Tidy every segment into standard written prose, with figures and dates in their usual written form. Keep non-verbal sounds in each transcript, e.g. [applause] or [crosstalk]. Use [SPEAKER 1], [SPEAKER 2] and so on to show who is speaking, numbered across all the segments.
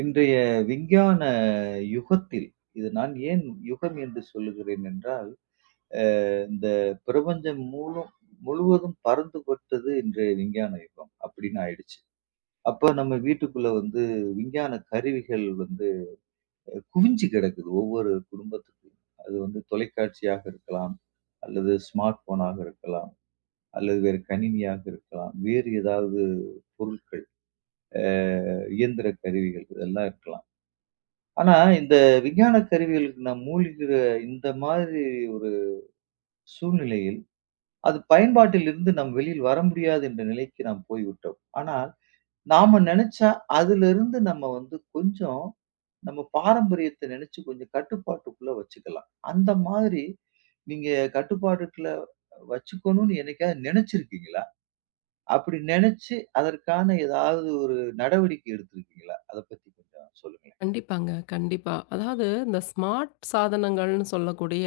[SPEAKER 1] இன்றைய விஞ்ஞான யுகத்தில் இது நான் ஏன் யுகம் என்று சொல்லுகிறேன் என்றால், அ இந்த பிரபஞ்சம் மூலும் முழுவதும் பறந்து பட்டது இன்றைய விஞ்ஞான யுகம் அப்படின்னு ஆயிடுச்சு. அப்ப நம்ம வீட்டுக்குள்ள வந்து விஞ்ஞான கருவிகள் வந்து குவிஞ்சு கிடக்குது ஒவ்வொரு குடும்பத்துக்கும். அது வந்து தொலைக்காட்சியாக இருக்கலாம், அல்லது ஸ்மார்ட் போனாக இருக்கலாம், அல்லது வேறு கணினியாக இருக்கலாம், வேறு ஏதாவது பொருட்கள், அ இயந்திர கருவிகள் இதெல்லாம் இருக்கலாம். ஆனா, இந்த விஞ்ஞான கருவிகளுக்கு நாம் மூழ்கிற இந்த மாதிரி ஒரு சூழ்நிலையில், அது பயன்பாட்டிலிருந்து நாம் வெளியில் வர முடியாது என்ற நிலைக்கு நாம் போய்விட்டோம். ஆனால், நாம நெனச்சா அதிலிருந்து நம்ம வந்து கொஞ்சம் நம்ம பாரம்பரியத்த நெனச்சு கொஞ்சம் கட்டுப்பாட்டுக்குள்ள வச்சுக்கலாம். அந்த மாதிரி நீங்க கட்டுப்பாட்டுக்குள்ள வச்சுக்கணும்னு என்னைக்காவது நெனச்சிருக்கீங்களா? அப்படி நெனச்சு அதற்கான ஏதாவது ஒரு நடவடிக்கை எடுத்திருக்கீங்களா? அத பத்தி கொஞ்சம் சொல்லுங்களேன்.
[SPEAKER 2] கண்டிப்பாங்க, கண்டிப்பா. அதாவது இந்த ஸ்மார்ட் சாதனங்கள்னு சொல்லக்கூடிய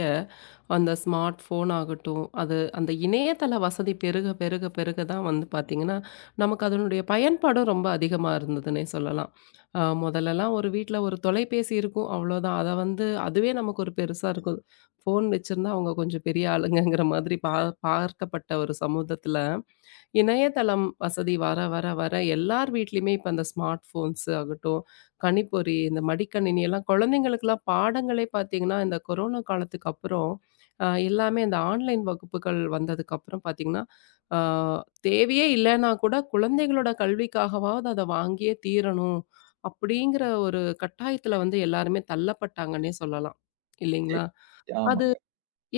[SPEAKER 2] அந்த ஸ்மார்ட் ஃபோன் ஆகட்டும், அது அந்த இணையதள வசதி பெருக பெருக பெருக தான் வந்து பார்த்தீங்கன்னா, நமக்கு அதனுடைய பயன்பாடும் ரொம்ப அதிகமா இருந்ததுன்னே சொல்லலாம். முதல்லலாம் ஒரு வீட்ல ஒரு தொலைபேசி இருக்கும் அவ்வளோதான். அத வந்து அதுவே நமக்கு ஒரு பெருசா இருக்கும். ஃபோன் வச்சிருந்தா அவங்க கொஞ்சம் பெரிய ஆளுங்கங்கிற மாதிரி பார்க்கப்பட்ட ஒரு சமூகத்தில இணையதளம் வசதி வர வர வர எல்லார் வீட்லயுமே இப்ப அந்த ஸ்மார்ட் போன்ஸ் ஆகட்டும், கணிப்பொறி, இந்த மடிக்கணினி எல்லாம் குழந்தைங்களுக்கெல்லாம் பாடங்களே பார்த்தீங்கன்னா, இந்த கொரோனா காலத்துக்கு அப்புறம் எல்லாமே இந்த ஆன்லைன் வகுப்புகள் வந்ததுக்கு அப்புறம் பார்த்தீங்கன்னா, ஆ தேவையே இல்லன்னா கூட குழந்தைகளோட கல்விக்காகவாவது அத வாங்கியே தீரணும். அப்படிங்கிற ஒரு கட்டாயத்துல வந்து எல்லாருமே தள்ளப்பட்டாங்கன்னே சொல்லலாம்.
[SPEAKER 1] சரி.
[SPEAKER 2] இல்லைங்களா? அது
[SPEAKER 1] ஆமாங்க.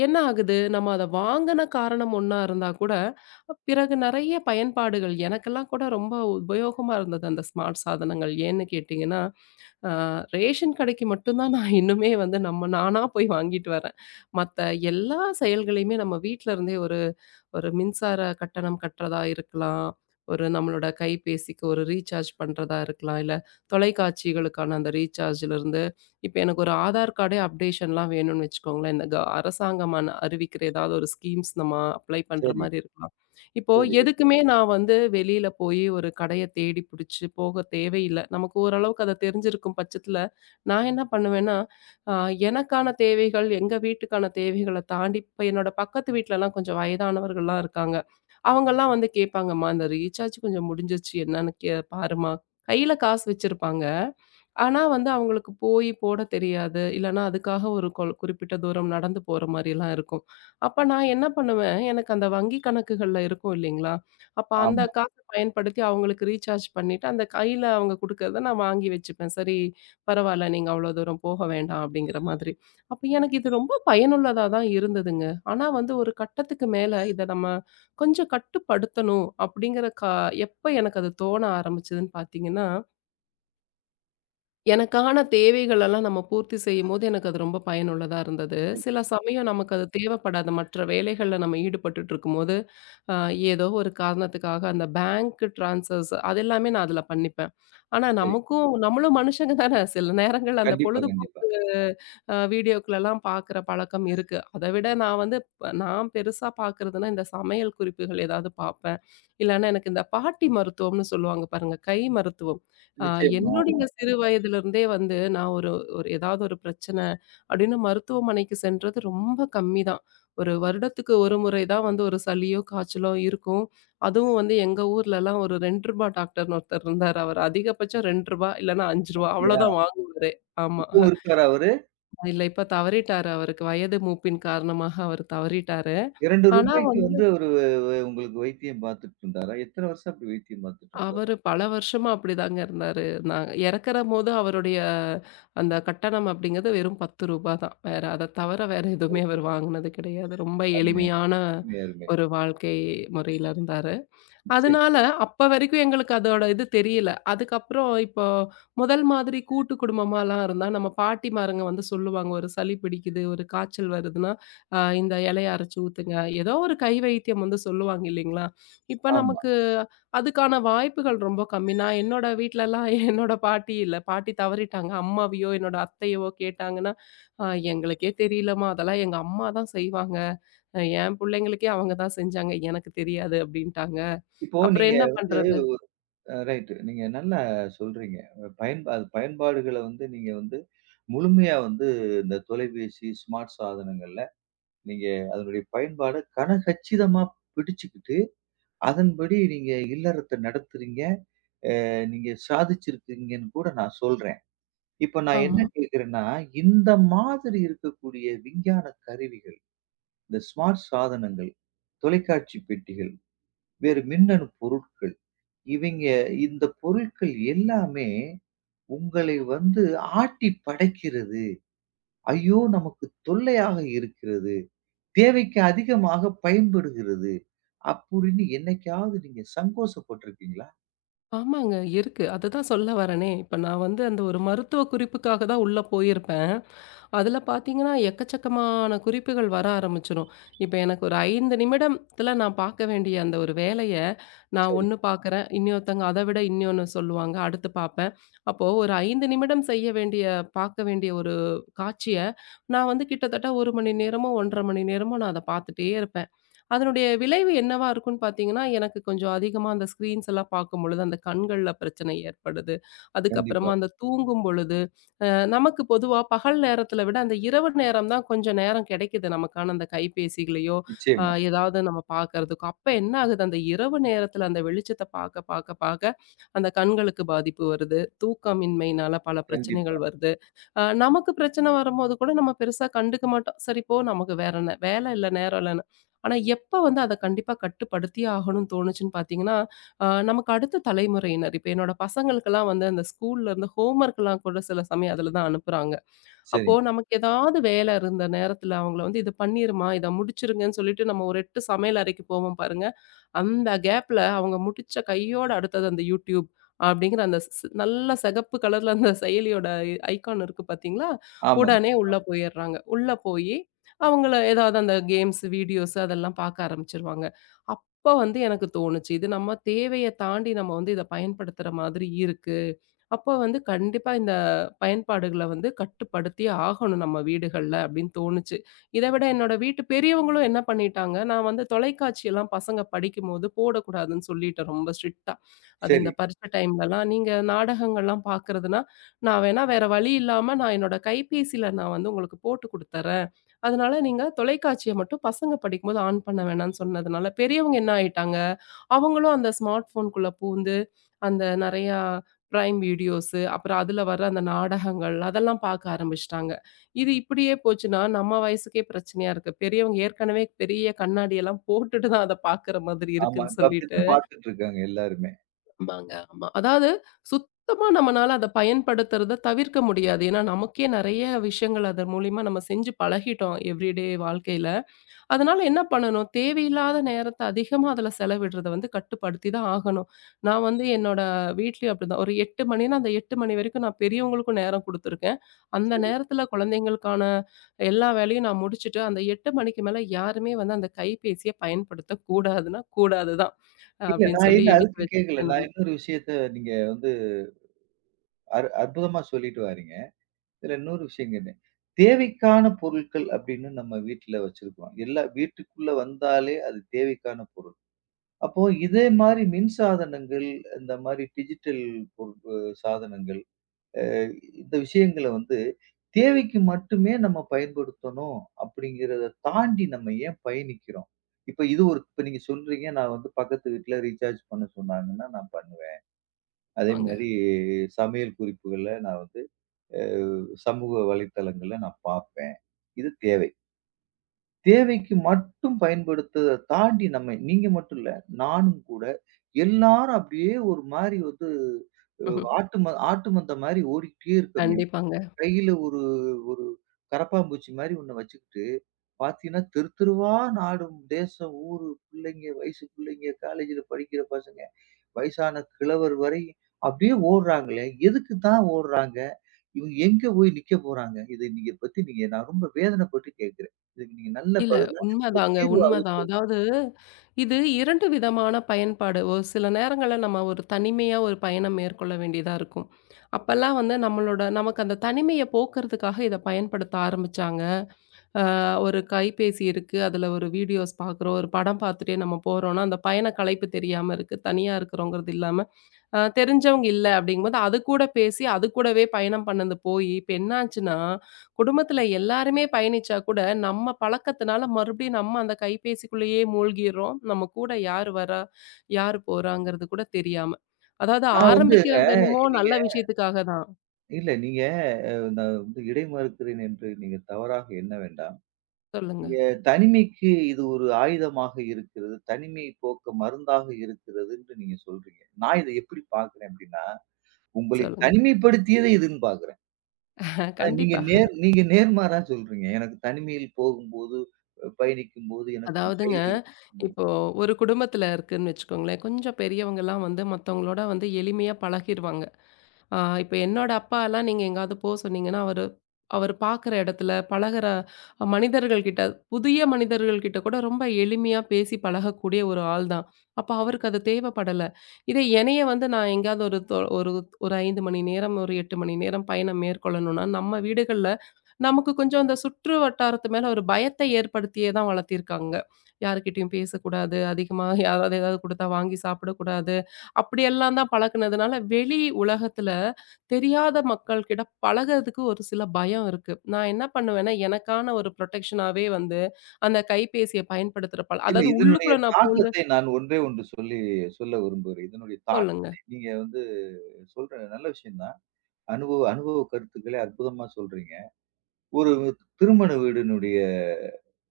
[SPEAKER 2] என்ன ஆகுது, நம்ம அத வாங்குன காரணம் ஒண்ணா இருந்தா கூட, பிறகு நெறைய பயன்பாடுகள் எனக்கெல்லாம் கூட ரொம்ப உபயோகமா இருந்தது அந்த ஸ்மார்ட் சாதனங்கள். ஏன்னு கேட்டீங்கன்னா, அ ரேஷன் கடைக்கு மட்டும் தான் நான் இன்னுமே வந்து நம்ம நானா போய் வாங்கிட்டு வரேன். மத்த எல்லா செயல்களையுமே நம்ம வீட்ல இருந்தே ஒரு ஒரு மின்சார கட்டணம் கட்டுறதா இருக்கலாம், ஒரு நம்மளோட கைபேசிக்கு ஒரு ரீசார்ஜ் பண்றதா இருக்கலாம், இல்ல தொலைக்காட்சிகளுக்கான அந்த ரீசார்ஜ்லருந்து இப்ப எனக்கு ஒரு ஆதார் கார்டே அப்டேஷன்லாம் வேணும்னு வச்சுக்கோங்களேன். இந்த அரசாங்கமான அறிவிக்கிற ஏதாவது ஒரு ஸ்கீம்ஸ் நம்ம அப்ளை பண்ற
[SPEAKER 1] சரி,
[SPEAKER 2] மாரி இருக்கலாம். இப்போ
[SPEAKER 1] சரி.
[SPEAKER 2] எதுக்குமே நான் வந்து வெளியில போய் ஒரு கடைய தேடி புடிச்சு போக தேவையில்ல. நமக்கு ஓரளவுக்கு அது தெரிஞ்சிருக்கும் பட்சத்துல, நான் என்ன பண்ணுவேன்னா, அ எனக்கான தேவைகள், எங்க வீட்டுக்கான தேவைகள தாண்டி இப்ப என்னோட பக்கத்து வீட்லலாம் கொஞ்சம் வயதானவர்கள்லாம் இருக்காங்க. அவங்கலாம் வந்து கேட்பாங்கம்மா, "இந்த ரீசார்ஜ் கொஞ்சம் முடிஞ்சிருச்சு என்னன்னு பாரும்மா." கையில காசு வச்சிருப்பாங்க. ஆனா வந்து அவங்களுக்கு போய் போட தெரியாது. இல்லன்னா அதுக்காக ஒரு குறிப்பிட்ட தூரம் நடந்து போற மாரிலாம் இருக்கும். அப்ப நான் என்ன பண்ணுவேன், எனக்கு அந்த வங்கி கணக்குகள்ல இருக்கும் இல்லைங்களா? அப்ப அந்த
[SPEAKER 1] ஆமா.
[SPEAKER 2] காச பயன்படுத்தி அவங்களுக்கு ரீசார்ஜ் பண்ணிட்டு, அந்த கையில அவங்க குடுக்கறத நான் வாங்கி வச்சுப்பேன். சரி பரவால்ல, நீங்க அவ்வளோ தூரம் போக வேண்டாம் அப்படிங்கிற மாதிரி. அப்ப எனக்கு இது ரொம்ப பயனுள்ளதா தான் இருந்ததுங்க. ஆனா வந்து ஒரு கட்டத்துக்கு மேல இத நம்ம கொஞ்சம் கட்டுப்படுத்தணும் அப்படிங்கிற எப்ப எனக்கு அது தோண ஆரம்பிச்சதுன்னு பார்த்தீங்கன்னா, எனக்கான தேவைகளெல்லாம் நம்ம பூர்த்தி செய்யும்போது, எனக்கு அது ரொம்ப பயனுள்ளதா இருந்தது.
[SPEAKER 1] சரி,
[SPEAKER 2] சில சமயம்
[SPEAKER 1] சரி,
[SPEAKER 2] நமக்கு அது தேவைப்படாத மற்ற வேலைகள்ல நம்ம ஈடுபட்டுட்ருக்கும்போது, அ ஏதோ ஒரு காரணத்துக்காக அந்த பேங்க் ட்ரான்ஸ்ஃபர்ஸ் அது எல்லாமே நான் அதுல பண்ணிப்பேன். ஆனா
[SPEAKER 1] சரி.
[SPEAKER 2] நமக்கும் நம்மளும் மனுஷங்க தானே! சில நேரங்கள்ல அந்த
[SPEAKER 1] கண்டிப்பா,
[SPEAKER 2] பொழுது
[SPEAKER 1] கண்டிப்பா.
[SPEAKER 2] வீடியோக்களலாம் பார்க்குற பழக்கம் இருக்கு. அத விட நான் வந்து நான் பெருசா பார்க்குறதுன்னா, இந்த சமையல் குறிப்புகள் ஏதாவது பார்ப்பேன். இல்லன்னா எனக்கு இந்த பாட்டி மருத்துவம்னு சொல்லுவாங்க பாருங்க, கை மருத்துவம். அ
[SPEAKER 1] நிச்சயமா, ஆமா.
[SPEAKER 2] என்னுடைய சிறு வயதிலிருந்தே வந்து நான் ஒரு ஒரு ஏதாவது ஒரு பிரச்சனை அப்படின்னு மருத்துவமனைக்கு சென்றது ரொம்ப கம்மி தான். ஒரு வருடத்துக்கு ஒரு முறை தான் வந்து ஒரு சளியோ, காய்ச்சலோ இருக்கும். அதுவும் வந்து எங்க ஊர்லலாம் ஒரு ரூ. 2 டாக்டர்ன்னு ஒருத்தர் இருந்தாரு. அவர் அதிகபட்சம் ரூ. 2 இல்லன்னா ரூ. 5
[SPEAKER 1] அப்படியா?
[SPEAKER 2] அவ்வளோதான் வாங்குவாரு. ஆமா.
[SPEAKER 1] இப்பவும் இருக்காரா அவரு?
[SPEAKER 2] இல்ல இப்ப தவறிட்டாரு. அவருக்கு வயது மூப்பின் காரணமாக அவர் தவறிட்டாரு.
[SPEAKER 1] ரூ.
[SPEAKER 2] ஆனா
[SPEAKER 1] 2க்கு வந்து அவரு உங்களுக்கு வைத்தியம் பார்த்துட்டு இருந்தாரா? எத்தன வருஷம் அப்படி வைத்தியம் பார்த்துட்டு இருந்தாரு?
[SPEAKER 2] அவரு பல வருஷமா அப்படிதாங்க இருந்தாரு. நான் இறக்கறபோது அவருடைய அந்த கட்டணம் அப்படிங்கிறது வெறும் ரூ. 10 தான். வேற அத தவிர வேற
[SPEAKER 1] ஓ!
[SPEAKER 2] எதுவுமே அவர் வாங்குனது கிடையாது. ரொம்ப
[SPEAKER 1] அருமை, அருமை.
[SPEAKER 2] எளிமையான
[SPEAKER 1] அருமை, அருமை.
[SPEAKER 2] ஒரு வாழ்க்கை முறையில இருந்தாரு.
[SPEAKER 1] சரி,
[SPEAKER 2] அதனால
[SPEAKER 1] சரி.
[SPEAKER 2] அப்ப வரைக்கும் எங்களுக்கு அதோட இது தெரியல. அதுக்கப்புறம் இப்போ முதல் மாதிரி கூட்டு குடும்பமாலாம் இருந்தா, நம்ம பாட்டிமாருங்க வந்து சொல்லுவாங்க, ஒரு சளி பிடிக்குது, ஒரு காய்ச்சல் வருதுன்னா, இந்த இலைய அரைச்சு ஊத்துங்க. ஏதோ ஒரு கை வைத்தியம் வந்து சொல்லுவாங்க இல்லைங்களா? இப்ப
[SPEAKER 1] ஆமா.
[SPEAKER 2] நமக்கு அதுக்கான வாய்ப்புகள் ரொம்ப கம்மி. நான் என்னோட வீட்லலாம் [laughs] என்னோட பாட்டி இல்ல. பாட்டி தவறிட்டாங்க. அம்மாவையோ, என்னோட அத்தையவோ கேட்டாங்கன்னா, "அ எங்களுக்கே தெரியலம்மா. அதெல்லாம் எங்க அம்மா தான் செய்வாங்க. என் பிள்ளைங்களுக்கே அவங்க தான் செஞ்சாங்க. எனக்கு தெரியாது" அப்படின்ட்டாங்க.
[SPEAKER 1] இப்போ
[SPEAKER 2] அப்புறம்
[SPEAKER 1] நீங்க
[SPEAKER 2] என்ன
[SPEAKER 1] வந்து
[SPEAKER 2] பண்றது?
[SPEAKER 1] ரைட். நீங்க நல்லா சொல்றீங்க. அது பயன்பாடுகள வந்து நீங்க வந்து முழுமையா வந்து இந்த தொலைபேசி, ஸ்மார்ட் சாதனங்கள்ல நீங்க அதனுடைய பயன்பாட கனகச்சிதமா பிடிச்சுக்கிட்டு, அதன்படி நீங்க இல்லறத்த நடத்துறீங்க. நீங்க சாதிச்சிருக்கீங்கன்னு கூட நான் சொல்றேன். இப்ப நான் என்ன
[SPEAKER 2] ஆமா.
[SPEAKER 1] கேட்கிறேன்னா, இந்த மாதிரி இருக்கக்கூடிய விஞ்ஞான கருவிகள், இந்த ஸ்மார்ட் சாதனங்கள், தொலைக்காட்சி பெட்டிகள், வேறு மின்னணு பொருட்கள், இவைங்க இந்த பொருட்கள் எல்லாமே உங்களை வந்து ஆட்டி படைக்கிறது. ஐயோ! நமக்கு தொல்லையாக இருக்கிறது. தேவைக்கு அதிகமாக பயன்படுகிறது. அப்படின்னு என்னைக்காவது நீங்க சங்கோஷப்பட்டுருக்கீங்களா?
[SPEAKER 2] ஆமாங்க இருக்கு. அதுதான் சொல்ல வரேனே. இப்ப நான் வந்து அந்த ஒரு மருத்துவ குறிப்புக்காக தான் உள்ள போயிருப்பேன். அதுல பார்த்தீங்கன்னா, எக்கச்சக்கமான குறிப்புகள் வர ஆரம்பிச்சுரும். இப்ப எனக்கு ஒரு 5 நிமிடத்துல நான் பார்க்க வேண்டிய அந்த ஒரு வேலைய, நான்
[SPEAKER 1] சரி.
[SPEAKER 2] ஒண்ணு பார்க்குறேன். இன்னொருத்தங்க அத விட இன்னொன்னு சொல்லுவாங்க. அடுத்து பார்ப்பேன். அப்போ ஒரு 5 நிமிடம் செய்ய வேண்டிய பார்க்க வேண்டிய ஒரு காட்சிய, நான் வந்து கிட்டத்தட்ட 1 மணி நேரமோ, 1 1/2 மணி நேரமோ நான் அத பார்த்துட்டே இருப்பேன். அதனுடைய விளைவு என்னவா இருக்கும்ன்னு பார்த்தீங்கன்னா, எனக்கு கொஞ்சம் அதிகமா அந்த ஸ்க்ரீன்ஸ் எல்லாம் பார்க்கும்பொழுது, அந்த கண்கள்ல பிரச்சனை ஏற்படுது.
[SPEAKER 1] கண்டிப்பா.
[SPEAKER 2] அதுக்கப்புறமா அந்த தூங்கும் பொழுது, அ நமக்கு பொதுவா பகல் நேரத்தில விட அந்த இரவு நேரம் தான் கொஞ்சம் நேரம் கிடைக்குது நமக்கான அந்த கைபேசிகளையோ, அ
[SPEAKER 1] நிச்சயமா.
[SPEAKER 2] ஏதாவது நம்ம பார்க்கறதுக்கோ. அப்ப என்ன ஆகுது, அந்த இரவு நேரத்தில அந்த வெளிச்சத்த பார்க்க, பார்க்க, பார்க்க அந்த கண்களுக்கு பாதிப்பு வருது. தூக்கமின்மையினால பல
[SPEAKER 1] கண்டிப்பா.
[SPEAKER 2] பிரச்சனைகள் வருது. நமக்கு பிரச்சனை வரும்போது கூட நம்ம பெருசா கண்டுக்க மாட்டோம். சரி போ நமக்கு வேற என்ன வேலை இல்ல, நேரம் இல்லன்னு. ஆனா எப்ப வந்து அத கண்டிப்பா கட்டுப்படுத்தியே ஆகணும்னு தோணுச்சுன்னு பார்த்தீங்கன்னா, நமக்கு அடுத்த தலைமுறையினர், இப்ப என்னோட பசங்களுக்கெல்லாம் வந்து அந்த ஸ்கூல்ல இருந்து ஹோம்வொர்க்லாம் கூட சில சமயம் அதுல தான் அனுப்புறாங்க. அப்போ
[SPEAKER 1] சரிங்க.
[SPEAKER 2] நமக்கு ஏதாவது வேலை இருந்த நேரத்துல அவங்கள வந்து "இத பண்ணிருமா, இத முடிச்சிருங்கன்னு" சொல்லிட்டு நம்ம ஒரு எட்டு சமையல் அறைக்கு போவோம் பாருங்க. அந்த கேப்ல அவங்க முடிச்ச கையோட அடுத்தது அந்த YouTube அப்படிங்கிற அந்த நல்ல சிகப்பு கலர்ல அந்த செயலியோட ஐகான் இருக்கு பார்த்தீங்களா?
[SPEAKER 1] ஆமா.
[SPEAKER 2] உடனே உள்ள போயிடுறாங்க. உள்ள போயி அவங்கள ஏதாவது அந்த கேம்ஸ், வீடியோஸ் அதெல்லாம் பார்க்க ஆரம்பிச்சுருவாங்க. அப்ப வந்து எனக்கு தோணுச்சு, இது நம்ம தேவைய தாண்டி நம்ம வந்து இத பயன்படுத்துற மாதிரி இருக்கு. அப்போ வந்து கண்டிப்பா இந்த பயன்பாடுகள வந்து கட்டுப்படுத்தியே ஆகணும் நம்ம வீடுகள்ல அப்படின்னு தோணுச்சு. இத விட என்னோட வீட்டு பெரியவங்களும் என்ன பண்ணிட்டாங்க, நான் வந்து தொலைக்காட்சியெல்லாம் பசங்க படிக்கும்போது போடக்கூடாதுன்னு சொல்லிட்டேன் ரொம்ப ஸ்ட்ரிக்ட்டா. அது
[SPEAKER 1] சரி.
[SPEAKER 2] இந்த பரீட்சை டைம்லலாம் நீங்க நாடகங்கள்லாம் பார்க்குறதுன்னா, நான் வேணா வேற வழி இல்லாம நான் என்னோட கைபேசியில நான் வந்து உங்களுக்கு போட்டு குடுத்துர்றேன். அதனால நீங்க தொலைக்காட்சிய மட்டும் பசங்க படிக்கும்போது ஆன் பண்ண வேணாம்னு சொன்னதுனால, பெரியவங்க என்ன ஆயிட்டாங்க, அவங்களும் அந்த ஸ்மார்ட் ஃபோனுக்குள்ள பூந்து அந்த நெறையா பிரைம் வீடியோஸு, அப்புறம் அதுல வர அந்த நாடகங்கள் அதெல்லாம் பார்க்க ஆரம்பிச்சுட்டாங்க. இது இப்படியே போச்சுன்னா, நம்ம வயசுக்கே பிரச்சனையா இருக்கு. பெரியவங்க ஏற்கனவே பெரிய கண்ணாடியெல்லாம் போட்டுட்டு தான் அத பார்க்குற மாதிரி
[SPEAKER 1] ஆமா.
[SPEAKER 2] இருக்குன்னு
[SPEAKER 1] இப்ப
[SPEAKER 2] சொல்லிட்டு
[SPEAKER 1] அப்படித்தான் பார்த்துட்டு இருக்காங்க எல்லாருமே.
[SPEAKER 2] ஆமாங்க, ஆமா. அதாவது சுத்தமா நம்மனால அத பயன்படுத்துறத தவிர்க்க முடியாது. ஏன்னா, நமக்கே நெறைய விஷயங்கள் அதன் மூலியமா நம்ம செஞ்சு பழகிட்டோம் எவ்ரிடே வாழ்க்கையில. அதனால என்ன பண்ணணும்? தேவையில்லாத நேரத்த அதிகமா அதுல செலவிடுறத வந்து கட்டுப்படுத்தி தான் ஆகணும். நான் வந்து என்னோட வீட்லயும் அப்படிதான். ஒரு 8 மணின்னா, அந்த 8 மணி வரைக்கும் நான் பெரியவங்களுக்கும் நேரம் குடுத்துருக்கேன். அந்த
[SPEAKER 1] சரி.
[SPEAKER 2] நேரத்துல குழந்தைங்களுக்கான எல்லா வேலையும் நான் முடிச்சுட்டு, அந்த 8 மணிக்கு மேல யாருமே வந்து அந்த கைபேசிய பயன்படுத்தக்கூடாதுன்னா, கூடாது தான்
[SPEAKER 1] இல்ல
[SPEAKER 2] அப்படின்னு
[SPEAKER 1] நான்
[SPEAKER 2] சொல்லி
[SPEAKER 1] இல்ல
[SPEAKER 2] எடுத்து
[SPEAKER 1] அதுக்கு கேட்கல.
[SPEAKER 2] வச்சுட்டேன்
[SPEAKER 1] நான்
[SPEAKER 2] நானு.
[SPEAKER 1] இன்னொரு விஷயத்த நீங்க வந்து அற்புதமா சொல்லிட்டு வாரீங்க. இதுல இன்னொரு விஷயம் கேட்டேன். தேவைக்கான பொருட்கள் அப்படின்னு நம்ம வீட்ல வச்சிருக்கோம். எல்லா வீட்டுக்குள்ள வந்தாலே அது தேவைக்கான பொருள். அப்போ இதே மாரி மின் சாதனங்கள், இந்த மாரி டிஜிட்டல் பொருட் சாதனங்கள் அஹ் இந்த விஷயங்கள வந்து தேவைக்கு மட்டுமே நம்ம பயன்படுத்தணும் அப்படிங்கிறத தாண்டி நம்ம ஏன் பயணிக்கிறோம்? இப்ப இது ஒரு இப்ப நீங்க சொல்றீங்க, நான் வந்து பக்கத்து வீட்ல ரீசார்ஜ் பண்ண சொன்னாங்கன்னா நான் பண்ணுவேன். அதே
[SPEAKER 2] ஆமாங்க.
[SPEAKER 1] மாரி சமையல் குறிப்புகள நான் வந்து சமூக வலைத்தளங்கள்ல நான் பார்ப்பேன். இது தேவை. தேவைக்கு மட்டும் பயன்படுத்துறத தாண்டி நம்ம நீங்க மட்டும் இல்ல, நானும் கூட எல்லாரும் அப்படியே ஒரு மாரி வந்து அ ஆட்டு
[SPEAKER 2] [laughs]
[SPEAKER 1] ம ஆட்டு மந்த மாரி ஓடிக்கிட்டே இருக்கோமே!
[SPEAKER 2] கண்டிப்பாங்க.
[SPEAKER 1] கையில ஒரு ஒரு கரப்பான்பூச்சி மாரி ஒண்ண வச்சுக்கிட்டு, பார்த்தீங்கன்னா, தெரு தெருவா நாடும், தேசம், ஊரு, பிள்ளைங்க, வயசு பிள்ளைங்க, காலேஜ்ல படிக்கிற பசங்க, வயசான கிழவர் வரை அப்படியே ஓடுறாங்களே! எதுக்கு தான் ஓடுறாங்க? இவங்க எங்க போய் நிக்க போறாங்க? இத நீங்க பத்தி நீங்க நான் ரொம்ப வேதனைப்பட்டு கேட்கிறேன். இதுக்கு நீங்க நல்ல
[SPEAKER 2] இல்ல.
[SPEAKER 1] பதிலா ஒரு
[SPEAKER 2] உண்மதாங்க,
[SPEAKER 1] தீர்வா
[SPEAKER 2] உண்மதான். அதாவது இது 2 விதமான பயன்பாடு. ஒரு சில நேரங்கள்ல நம்ம ஒரு தனிமையா ஒரு பயணம் மேற்கொள்ள வேண்டியதா இருக்கும். அப்பல்லாம் வந்து நம்மளோட நமக்கு அந்த தனிமைய போக்குறதுக்காக இத பயன்படுத்த ஆரம்பிச்சாங்க. அ ஒரு கைபேசி இருக்கு. அதுல ஒரு வீடியோஸ் பார்க்குறோம். ஒரு படம் பார்த்துட்டே நம்ம போறோம்னா, அந்த பயண களைப்பு தெரியாம இருக்கு. தனியா இருக்கிறோங்கிறது இல்லாம, தெரிஞ்சவங்க இல்ல அப்படிங்கும்போது, அது கூட பேசி, அது கூடவே பயணம் பண்ணது போயி, இப்ப என்னாச்சுன்னா, குடும்பத்துல எல்லாருமே பயணிச்சா கூட, நம்ம பழக்கத்துனால மறுபடியும் நம்ம அந்த கைபேசிக்குள்ளேயே மூழ்கிறோம். நம்ம கூட யார் வரா? யார் போறாங்கிறது கூட தெரியாம. அதாவது
[SPEAKER 1] நான் வந்துங்க
[SPEAKER 2] ஆரம்பிக்கிறது என்னமோ
[SPEAKER 1] நீங்க
[SPEAKER 2] நல்ல விஷயத்துக்காக தான்.
[SPEAKER 1] இல்ல நீங்க அ நான் வந்து இடைமறுக்கிறேன் என்று நீங்க தவறாக எண்ண வேண்டாம்.
[SPEAKER 2] சொல்லுங்க,
[SPEAKER 1] தனிமைக்கு இது ஒரு ஆயுதமாக இருக்கிறது. தனிமையை போக்க மருந்தாக இருக்கிறதுன்னு நீங்க சொல்றீங்க. நான் இத எப்படி பார்க்கிறேன் அப்படின்னா, உங்களை
[SPEAKER 2] சொல்லுங்க.
[SPEAKER 1] தனிமைப்படுத்தியதே இதுன்னு பார்க்கிறேன். ஆனா
[SPEAKER 2] கண்டிப்பா.
[SPEAKER 1] நீங்க நேர்மாறா சொல்றீங்க. எனக்கு தனிமையில் போகும்போது, பயணிக்கும்போது எனக்கு
[SPEAKER 2] அதாவதுங்க,
[SPEAKER 1] கையில ம்.
[SPEAKER 2] இப்போ ஒரு குடும்பத்துல இருக்குன்னு வச்சுக்கோங்களேன், கொஞ்சம் பெரியவங்கலாம் வந்து மத்தவங்களோட வந்து எளிமையா பழகிருவாங்க. ஆ இப்ப என்னோட அப்பாலாம் நீங்க எங்கேயாவது போ சொன்னீங்கன்னா, அவரு அவரு பார்க்குற இடத்துல, பழகுற மனிதர்கள் கிட்ட, புதிய மனிதர்கள் கிட்ட கூட ரொம்ப எளிமையா பேசி பழகக்கூடிய ஒரு ஆள் தான். அப்ப அவருக்கு அது தேவைப்படல. இதே என்னைய வந்து நான் எங்கேயாவது ஒரு ஒரு ஒரு 5 மணி நேரம், ஒரு 8 மணி நேரம் பயணம் மேற்கொள்ளணும்னா, நம்ம வீடுகள்ல நமக்கு கொஞ்சம் அந்த சுற்று வட்டாரத்து மேல ஒரு பயத்தை ஏற்படுத்தியே தான் வளர்த்திருக்காங்க. யார்கிட்டயும் பேசக்கூடாது. அதிகமா யாராவது ஏதாவது குடுத்தா வாங்கி சாப்பிடக்கூடாது. அப்படியெல்லாம் தான் பழக்குனதுனால, வெளி உலகத்துல தெரியாத மக்கள் கிட்ட பழகுறதுக்கு ஒரு சில பயம் இருக்கு. நான் என்ன பண்ணுவேன்னா, எனக்கான ஒரு புரொடெக்ஷனாவே வந்து அந்த கைபேசிய பயன்படுத்துற பழ
[SPEAKER 1] இல்ல
[SPEAKER 2] அதாவது
[SPEAKER 1] இதனுடைய
[SPEAKER 2] உள்ளுக்குள்ள நான் பூந்து
[SPEAKER 1] தாக்கத்தை நான் ஒன்றே ஒன்று சொல்லி சொல்ல விரும்புகிறேன். இதனுடைய
[SPEAKER 2] சொல்லுங்க.
[SPEAKER 1] தாக்கத்தை நீங்க வந்து சொல்ற நல்ல விஷயம் தான். அனுபவ அனுபவ கருத்துக்களே அற்புதமா சொல்றீங்க. ஒரு திருமண வீடினுடைய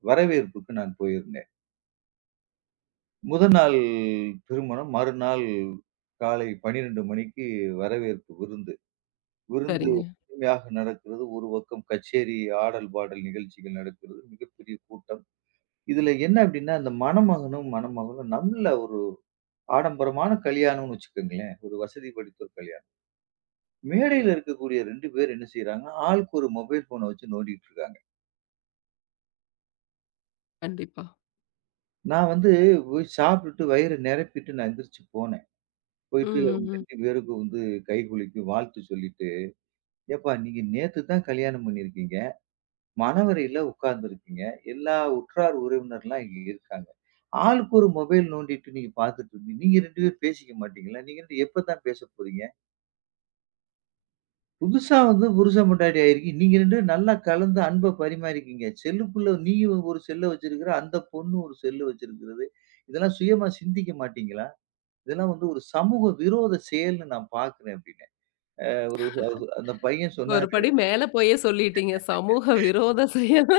[SPEAKER 1] வரவேற்புக்கு நான் போயிருந்தேன். முதல் நாள் திருமணம். மறுநாள் காலை 12 மணிக்கு வரவேற்பு விருந்து. விருந்து
[SPEAKER 2] சரிங்க.
[SPEAKER 1] அருமையாக நடக்கிறது. ஒரு பக்கம் கச்சேரி, ஆடல், பாடல் நிகழ்ச்சிகள் நடக்கிறது. மிகப்பெரிய கூட்டம். இதுல என்ன அப்டின்னா, அந்த மணமகனும், மணமகளும் நல்ல ஒரு ஆடம்பரமான கல்யாணம்னு வச்சுக்கோங்களேன். ஒரு வசதி படைத்தோர் கல்யாணம். மேடையில இருக்கக்கூடிய 2 பேர் என்ன செய்றாங்கன்னா, ஆளுக்கு ஒரு மொபைல் ஃபோன வச்சு நோண்டிட்டு இருக்காங்க.
[SPEAKER 2] கண்டிப்பா.
[SPEAKER 1] நான் வந்து போய் சாப்பிட்டுட்டு வயிறு நெரப்பிட்டு நான் எந்திரிச்சு போனேன்.
[SPEAKER 2] ம்,
[SPEAKER 1] போயிட்டு அவங்க
[SPEAKER 2] ம், ம்.
[SPEAKER 1] 2 பேருக்கும் வந்து கைகுலுக்கி வாழ்த்து சொல்லிட்டு ஏப்பா நீங்க நேத்து தான் கல்யாணம் பண்ணியிருக்கீங்க. மணவறையில உட்கார்ந்திருக்கீங்க. எல்லா உற்றார் உறவினர்லாம் இங்க இருக்காங்க. ஆளுக்கு ஒரு மொபைல் நோண்டிட்டு நீங்க பார்த்துட்டு இருந்தீங்க. நீங்க 2 பேரும் பேசிக்க மாட்டீங்களா? நீங்க 2 எப்ப தான் பேச போறீங்க? புதுசா வந்து புருஷன் பொண்டாட்டி ஆயிருக்கீங்க. நீங்க 2 பேரும் நல்லா கலந்து அன்ப பரிமாறிக்கீங்க. செல்லுக்குள்ள நீயும் ஒரு செல்ல வச்சிருக்கிற, அந்த பொண்ணு ஒரு செல்லு வச்சிருக்கிறது. இதெல்லாம் சுயமா சிந்திக்க மாட்டீங்களா? இதெல்லாம் வந்து ஒரு சமூக விரோத செயல்ன்னு நான் பார்க்கிறேன்" அப்டின்னேன். அந்த பையன்
[SPEAKER 2] ஒரு
[SPEAKER 1] சொன்னாரு
[SPEAKER 2] படி மேல போயே சொல்லிட்டீங்க. சமூக விரோத செயல்.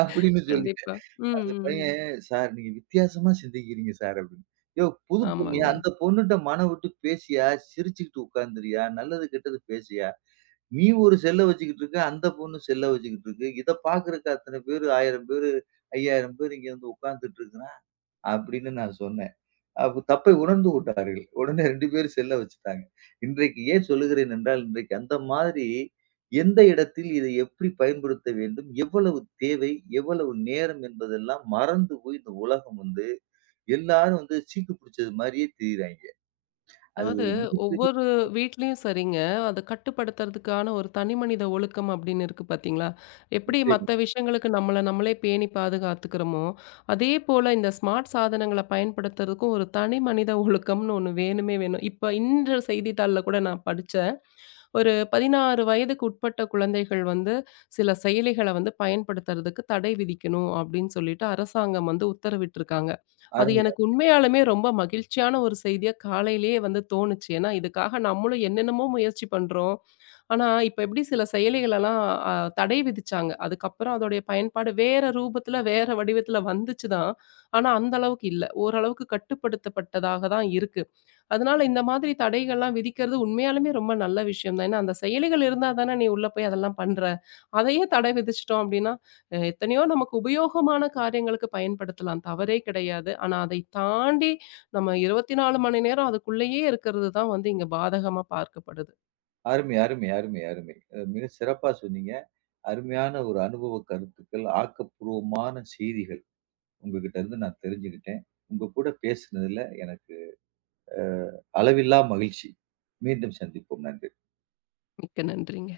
[SPEAKER 1] அப்படின்னு சொல்லி
[SPEAKER 2] கண்டிப்பா. ம்,
[SPEAKER 1] அந்த
[SPEAKER 2] ம், ம்.
[SPEAKER 1] பையன், "சார் நீங்க வித்தியாசமா சிந்திக்கிறீங்க சார்" அப்படின்னு. யோவ் புது பொண்ணுயா,
[SPEAKER 2] ஆமாங்க.
[SPEAKER 1] அந்த பொண்ணுட்ட மனம் விட்டு பேசியா, சிரிச்சுக்கிட்டு உட்கார்ந்துரியா, நல்லது கெட்டது பேசியா, நீ ஒரு செல்ல வச்சுக்கிட்டு இருக்க, அந்த பொண்ணு செல்ல வச்சுக்கிட்டு இருக்கு. இத பார்க்கறக்கு அத்தன பேரு 1000 பேரு, 5000 பேரு இங்க வந்து உட்கார்ந்துட்டு இருக்கிறான் அப்படின்னு நான் சொன்னேன். அப்ப தப்பை உணர்ந்து கொண்டார்கள். உடனே 2 பேரும் செல்ல வச்சுட்டாங்க. இன்றைக்கு ஏன் சொல்லுகிறேன் என்றால், இன்றைக்கு அந்த மாதிரி எந்த இடத்தில் இதை எப்படி பயன்படுத்த வேண்டும்? எவ்வளவு தேவை? எவ்வளவு நேரம்? என்பதெல்லாம் மறந்து போய் இந்த உலகம் வந்து எல்லாரும் வந்து சீக்கு பிடிச்சது மாரியே திரியிறாய்ங்க. அது
[SPEAKER 2] அதாவது
[SPEAKER 1] ஒரு மிகப்பெரிய
[SPEAKER 2] ஒவ்வொரு வீட்லயும் சரிங்க. அத கட்டுப்படுத்துறதுக்கான ஒரு தனி மனித ஒழுக்கம் அப்படின்னு இருக்கு பார்த்தீங்களா? எப்படி
[SPEAKER 1] நிச்சயம்.
[SPEAKER 2] மத்த விஷயங்களுக்கு நம்மள நம்மளே பேணி பாதுகாத்துக்கிறோமோ, அதே போல இந்த ஸ்மார்ட் சாதனங்கள பயன்படுத்துறதுக்கும் ஒரு தனி மனித ஒழுக்கம்னு ஒண்ணு வேணுமே வேணும். இப்ப இன்று செய்தித்தாள்ல கூட நான் படிச்ச ஒரு 16 வயதுக்கு உட்பட்ட குழந்தைகள் வந்து சில செயலிகள வந்து பயன்படுத்துறதுக்கு தடை விதிக்கணும் அப்படின்னு சொல்லிட்டு அரசாங்கம் வந்து உத்தரவிட்டிருக்காங்க. அது
[SPEAKER 1] அருமை,
[SPEAKER 2] எனக்கு உண்மையாலுமே ரொம்ப மகிழ்ச்சியான ஒரு செய்தியா காலையிலேயே வந்து தோணுச்சு. ஏன்னா இதுக்காக நம்மளும் என்னென்னமோ முயற்சி பண்றோம். ஆனா, இப்ப எப்படி சில செயலிகளெல்லாம் அ தடை விதிச்சாங்க. அதுக்கப்புறம் அதோடைய பயன்பாடு வேற ரூபத்துல, வேற வடிவத்துல வந்துச்சு தான். ஆனா, அந்த அளவுக்கு இல்ல. ஓரளவுக்கு கட்டுப்படுத்தப்பட்டதாக தான் இருக்கு. அதனால இந்த மாதிரி தடைகள்லாம் விதிக்கிறது உண்மையாலுமே ரொம்ப நல்ல விஷயம் தான். ஏன்னா, அந்த செயலிகள் இருந்தா தானே நீ உள்ள போய் அதெல்லாம் பண்ற. அதையே தடை விதிச்சுட்டோம் அப்டின்னா, எத்தனையோ நமக்கு உபயோகமான காரியங்களுக்கு பயன்படுத்தலாம். தவறே கிடையாது. ஆனா, அதை தாண்டி நம்ம 24 மணி நேரம் அதுக்குள்ளேயே இருக்கிறது தான் வந்து இங்க பாதகமா பார்க்கப்படுது.
[SPEAKER 1] அருமை, அருமை, அருமை, அருமை. மிக சிறப்பா சொன்னீங்க. அருமையான ஒரு அனுபவ கருத்துக்கள், ஆக்கப்பூர்வமான செய்திகள் உங்ககிட்ட இருந்து நான் தெரிஞ்சுக்கிட்டேன். உங்க கூட பேசுனதுல எனக்கு அ அளவில்லா மகிழ்ச்சி. மீண்டும் சந்திப்போம். நன்றி.
[SPEAKER 2] மிக்க நன்றிங்க.